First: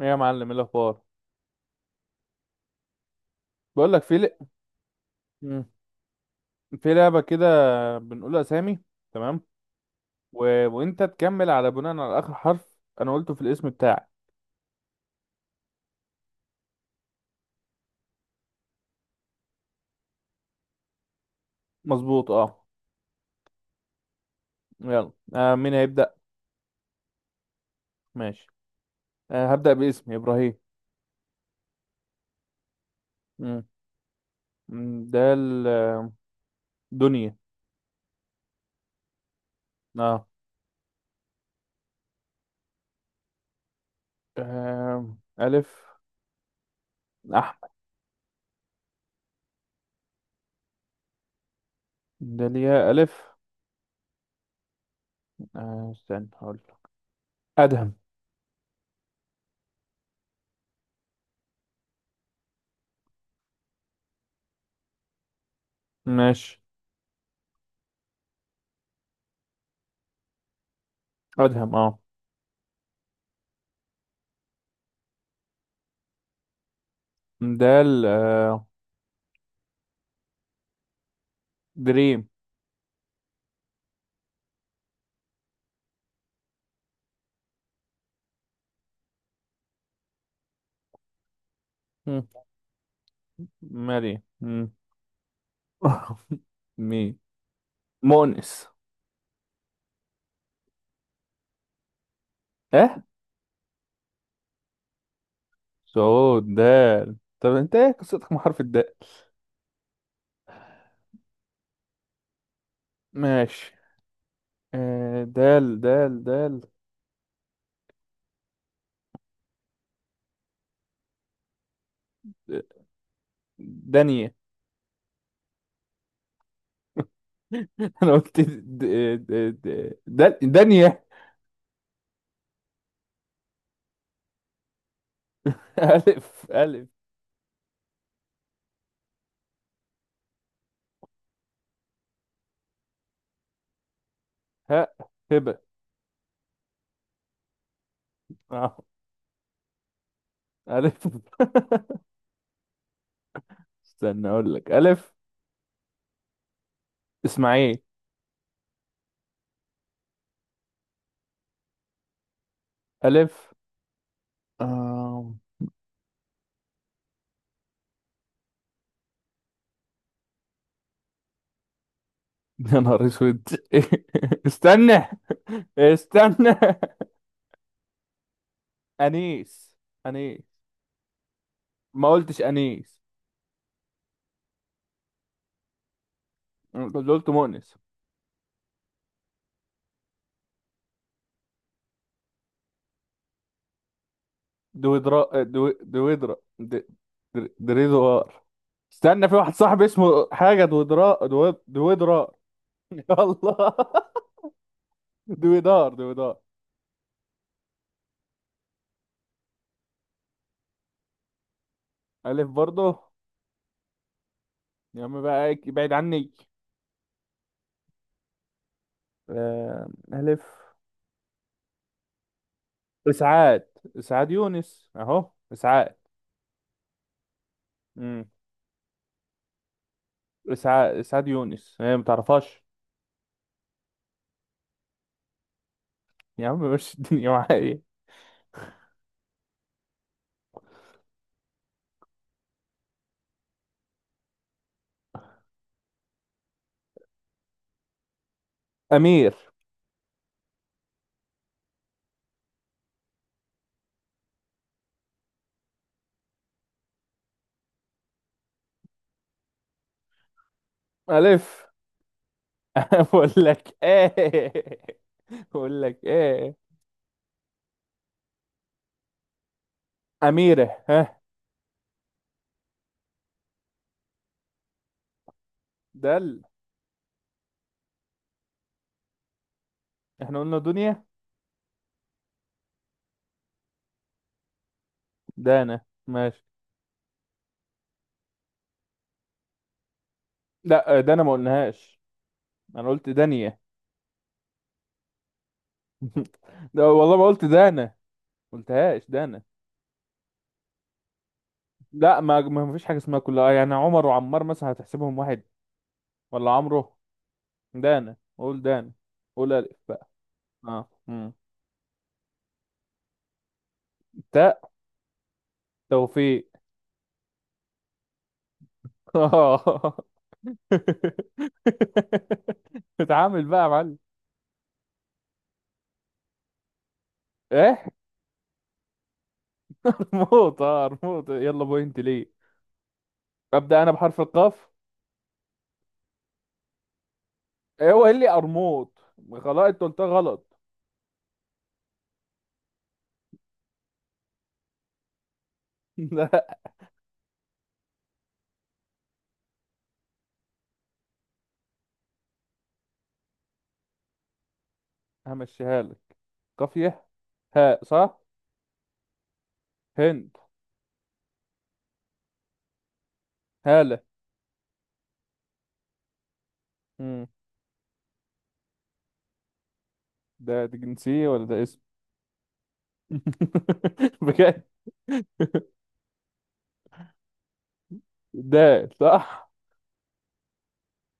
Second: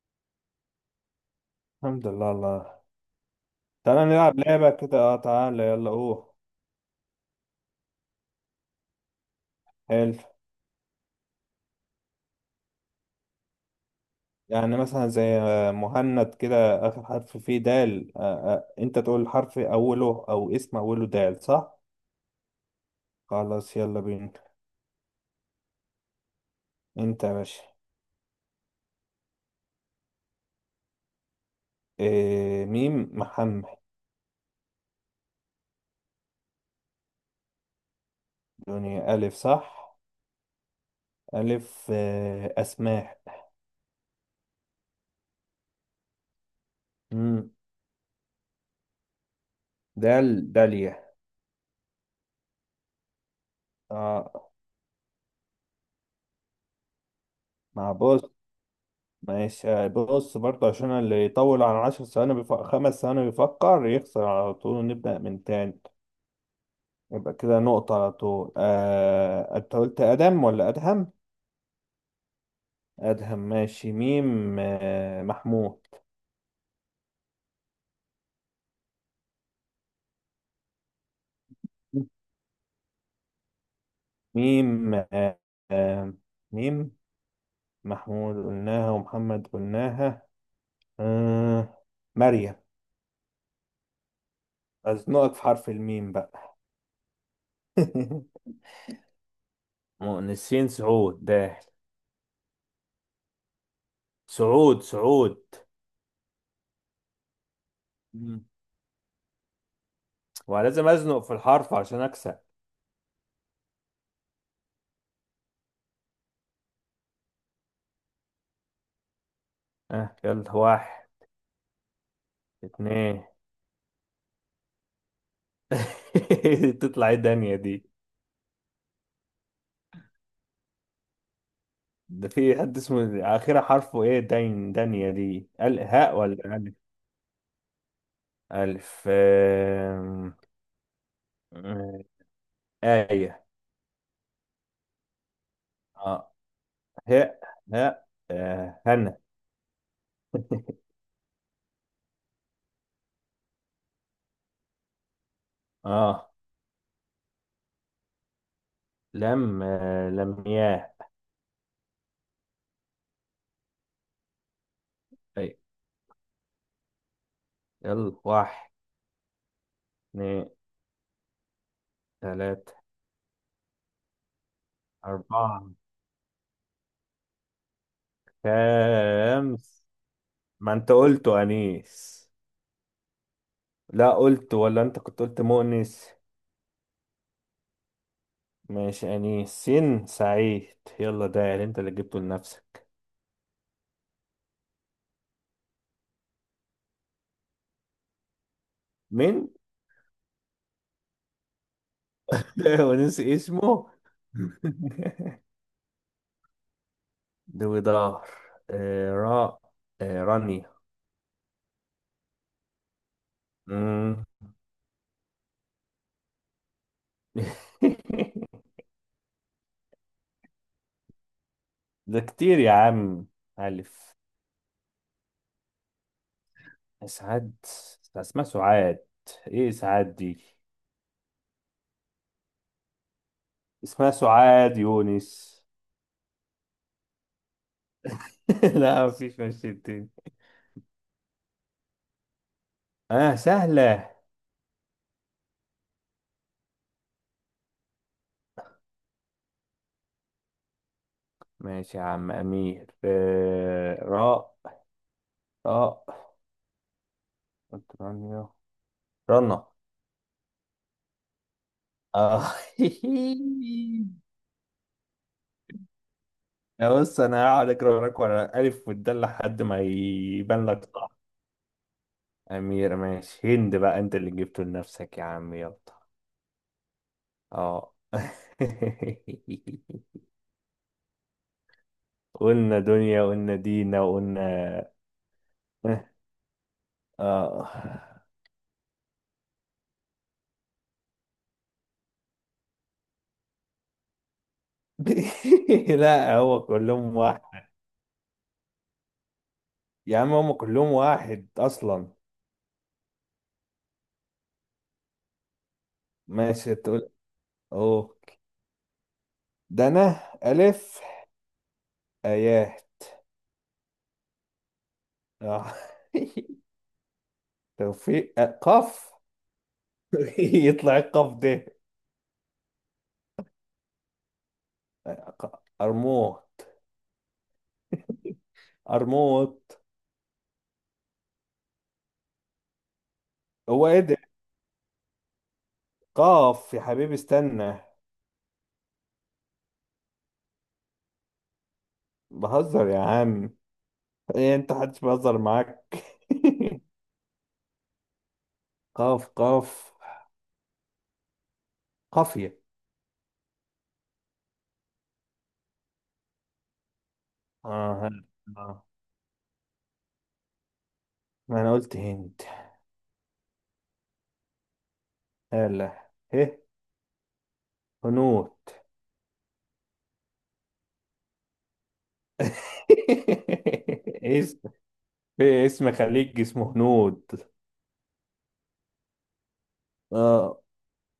ايه يا معلم، ايه الاخبار؟ الحمد لله. الله، بقول لك تعالى نلعب لعبة كده. اه مم. تعالى، يلا. في لعبه كده، بنقول اسامي. تمام. حلو. و... وانت تكمل على بناء على اخر حرف انا قلته في الاسم بتاعي. يعني مثلا زي مهند كده، آخر حرف فيه دال. آه. أنت تقول حرف أوله أو اسم أوله دال، صح؟ مظبوط اه. خلاص، يلا بينا. يلا مين هيبدا؟ أنت يا باشا. ماشي هبدا باسمي ابراهيم. ميم، مم. محمد. مم، ده ال- آه، دنيا. دنيا، ألف صح؟ اه ألف. أسماء. الف. مم. احمد. دال، داليا. داليا الف. اه. استنى هقول لك. مع ادهم. بص. ماشي، بص برضه عشان اللي يطول عن 10 ثواني بيفكر، 5 ثواني بيفكر، يخسر على طول ونبدأ من تاني. ماشي يبقى كده نقطة على طول. انت قلت ادم ولا ادهم؟ ادهم اه. ادهم، ماشي. ميم، محمود. ده ال- آه، دريم. ميم آه، ميم. محمود قلناها ومحمد قلناها. آه، مم. مريم. مريم. مم. أزنقك في حرف الميم بقى. مين مؤنث؟ مؤنسين، سعود داخل. اه. سعود، سعود. صعود دال. طب انت ايه قصتك مع مم. حرف الدال؟ ولازم أزنق في الحرف عشان أكسب. ماشي دال دال دال. يلا. واحد، اتنين. دانية. تطلع ايه دنيا دي؟ انا قلت دال دانية. ده في حد اسمه آخرها حرفه إيه؟ داين، دانيا دي، ال هاء ولا الف ألف؟ الف. ألف. آم، آم، آية. هاء هبة. آه هاء. هاء، اه هنا. الف. استنى اقول لك الف. آه اسماعيل لم آه لمياه. الف. آم، طيب، يلا. واحد، اتنين، تلاتة، يا نهار اسود. استنى. أربعة، استنى. انيس خمس. انيس. ما أنت قلت ما أنيس. قلتش انيس. لا قلت، ولا أنت كنت قلت مؤنس. اللي قلت مؤنس. ماشي، أنيس، سين، سعيد. يلا، ده أنت اللي جبته لنفسك. دويدرا دو... دويدرا د... در- دريدوار. استنى، في من؟ واحد صاحبي اسمه حاجة. دويدرار. هو نسي الله. اسمه. دويدار دويدار. دوي دار. راء. رانيا. ألف برضه. مم. يا عم بقى إيه، بعيد عني. ألف. ده كتير يا عم. إسعاد. ألف. إسعاد يونس أهو إسعاد. سعاد. امم اسمها سعاد؟ ايه سعاد دي؟ إسعاد. إسعاد يونس، هي ما تعرفهاش. اسمها سعاد يونس. يا عم مش الدنيا معايا. لا، مفيش مشي تاني. اه، سهلة. أمير ماشي يا عم، أمير. راء. راء، رانيا، رنا. ألف. اه. بقول لك إيه. بقول لك إيه. يا، بص، انا هقعد اقرا وراك ورا الف والدال لحد ما يبان أميرة لك، ها. صح. امير، ماشي. هند بقى، انت اللي جبته لنفسك يا عم. يلا. دل. اه. احنا قلنا دنيا. قلنا دنيا، قلنا دينا، وقلنا. دانا ماشي. اه. لا، دانا ما قلناهاش. انا قلت دانية. لا، هو ده والله كلهم ما قلت واحد. دانا. قلتهاش دانا. يا عم، هم كلهم واحد اصلا. لا، ما فيش حاجة اسمها كلها، يعني عمر وعمار مثلا هتحسبهم واحد؟ ولا ماشي، عمرو. تقول. اوه دانا، قول دانا. قول ألف ده انا. بقى. اه الف. مم. اياه. تاء. اه، توفيق. توفيق. قاف. اه. يطلع القاف ده. اتعامل بقى يا معلم. أرموت، ايه. أرموت. موت موت. يلا بوينت ليه. ابدا هو انا إيه بحرف ده؟ القاف. قاف يا حبيبي، استنى. إيه هو قال لي قرموط؟ خلاص انت قلتها غلط. بهزر يا عم. إيه، أنت محدش بيهزر معاك. لا. قاف، قاف. قافية. همشيها لك. قافية. هاء صح. هلا. آه هند. ما أنا قلت هند. هالة. هلا، إيه، مم. هنود. ده دي جنسية ولا ده اسم؟ اسم. بجد؟ في اسم خليج اسمه هنود. ده صح. آه.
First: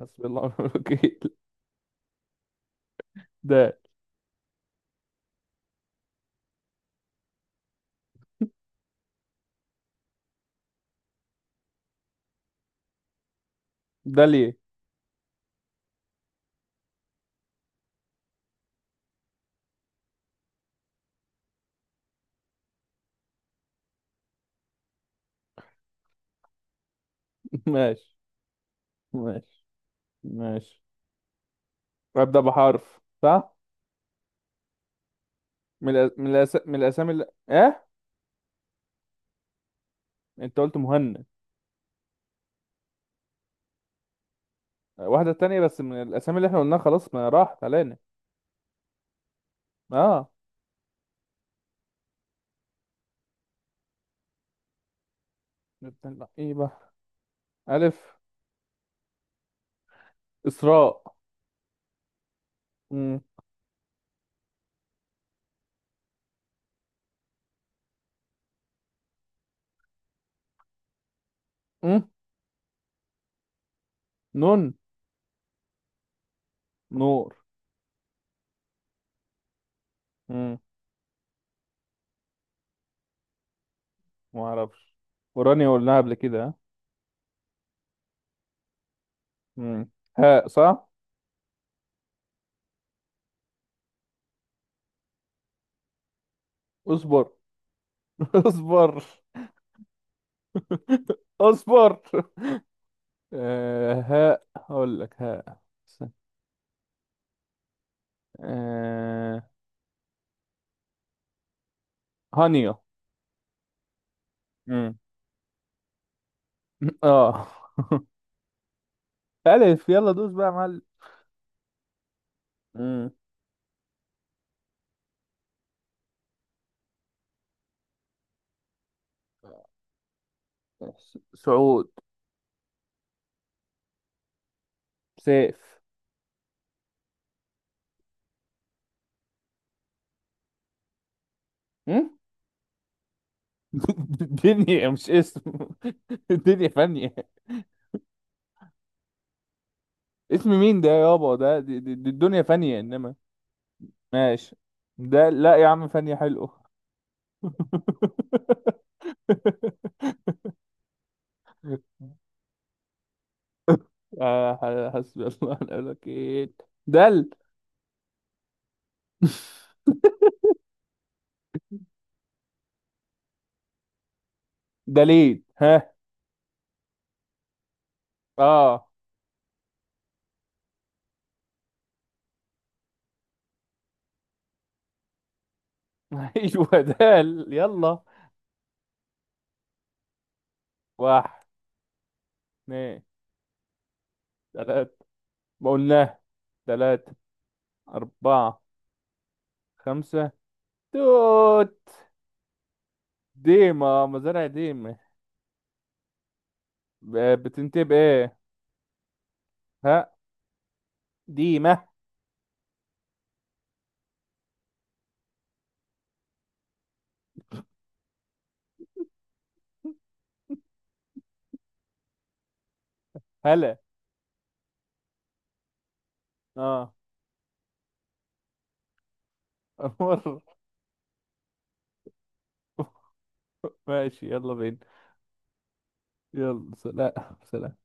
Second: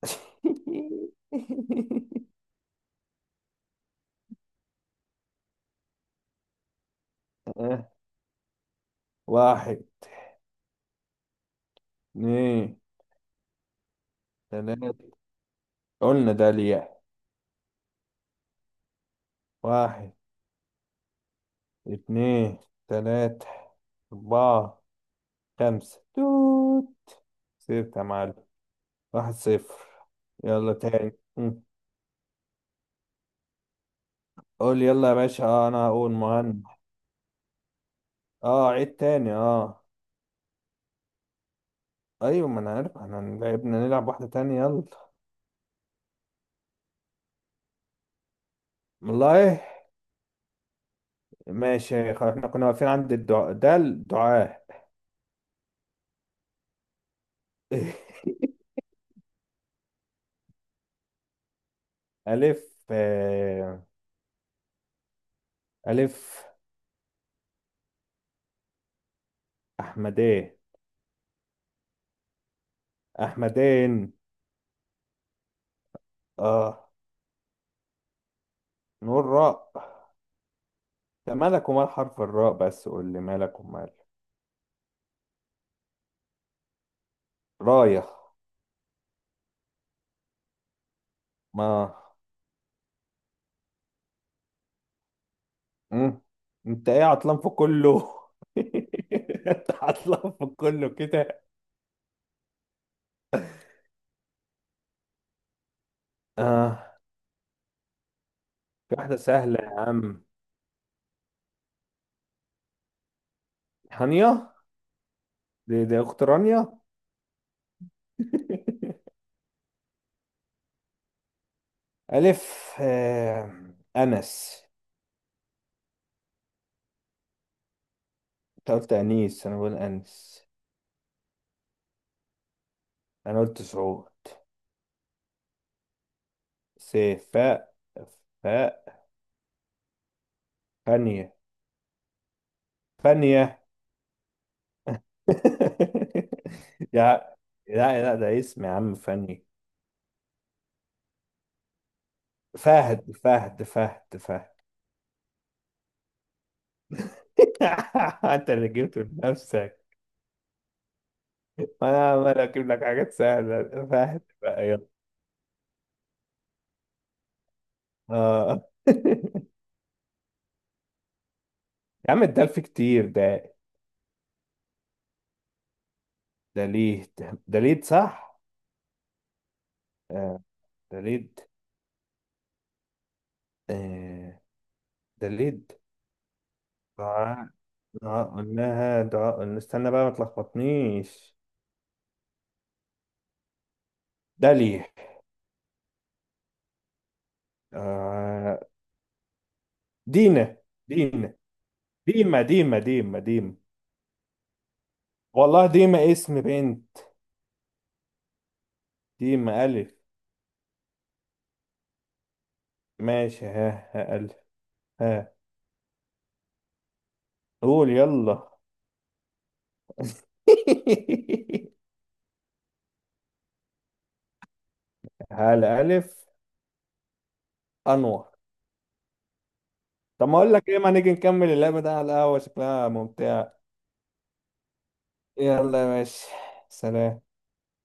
حسبي الله ونعم الوكيل. ده. آه. واحد، اتنين، ده ليه؟ تلاتة. قلنا ده ليه. واحد، اتنين، تلاتة، أربعة، خمسة، توت. صفر يا ماشي معلم. واحد ماشي صفر يلا ماشي. تاني. مم. أبدأ بحرف صح. قول يلا يا باشا. اه، أنا هقول مهند. من الأسامي اللي... إيه. اه، عيد تاني. اه. أنت قلت مهند. أيوة، ما أنا عارف احنا لعبنا. نلعب واحدة تانية، يلا. واحدة تانية بس من الأسامي اللي إحنا قلناها، خلاص ما راحت علينا. والله. آه. ماشي، خلاص. احنا كنا واقفين عند الدعاء. ده الدعاء. نبدأ بقى إيه بقى؟ ألف. إسراء. ألف. مم. آه. ألف. أحمدين. مم. أحمدين. نون. اه، نور. نقول راء. مم. ده مالك ومال حرف الراء؟ بس قول لي، مالك ومال. ما أعرفش. ورانيا قلناها قبل كده ها؟ راية. مم. هاء صح. ما. مم. انت ايه، اصبر. عطلان في كله. اصبر. انت عطلان في كله كده. اصبر هاء هقول لك هاء. اه، في واحدة آه. سهلة يا عم. هانيا. هانية. مم. دي اخت رانيا. اه. ألف، يلا دوس بقى يا معلم. الف. مم. آه. انس. انت قلت انيس، انا بقول انس. سعود. انا قلت سعود. سيف. سيف، فاء. فاء، فانية. مم؟ فانية. دنيا مش اسم. الدنيا فانية. يا. لا، لا، ده اسم يا عم. فاني، اسم مين ده يابا؟ ده دي الدنيا فانية فهد، انما. فهد، فهد، فهد. ماشي. ده لا يا عم، فني حلو. انت اللي جبته لنفسك انا عمال اجيب لك حاجات سهله، فاهم؟ آه، بقى يلا. حسبي الله ونعم الوكيل. دل. اه. يا عم، الدلف كتير ده. دليل ها. دليد. دليد صح. اه. آه، دليد. آه، دليد. ايوه دال دعاء. يلا. دعاء قلناها. دعاء، استنى بقى، ما تلخبطنيش. واحد اثنين دلي. ثلاثة. ما قلناه. ثلاثة آه، أربعة خمسة دينا. دينا، توت. ديما، ديما، ديما، ديما. ديما مزارع ديما. والله ديما اسم بنت. ب- بتنتهي بإيه؟ ديما، ألف. ها. ديما. ماشي، ها، ها، ألف. ها، قول يلا. هلا. على ألف. اه. أنور. طب، ما مر. أقول لك إيه، ما نيجي نكمل اللعبة ده على القهوة، شكلها ممتع. ماشي يلا بينا. يلا يا باشا. يلا سلام. سلام. سلام.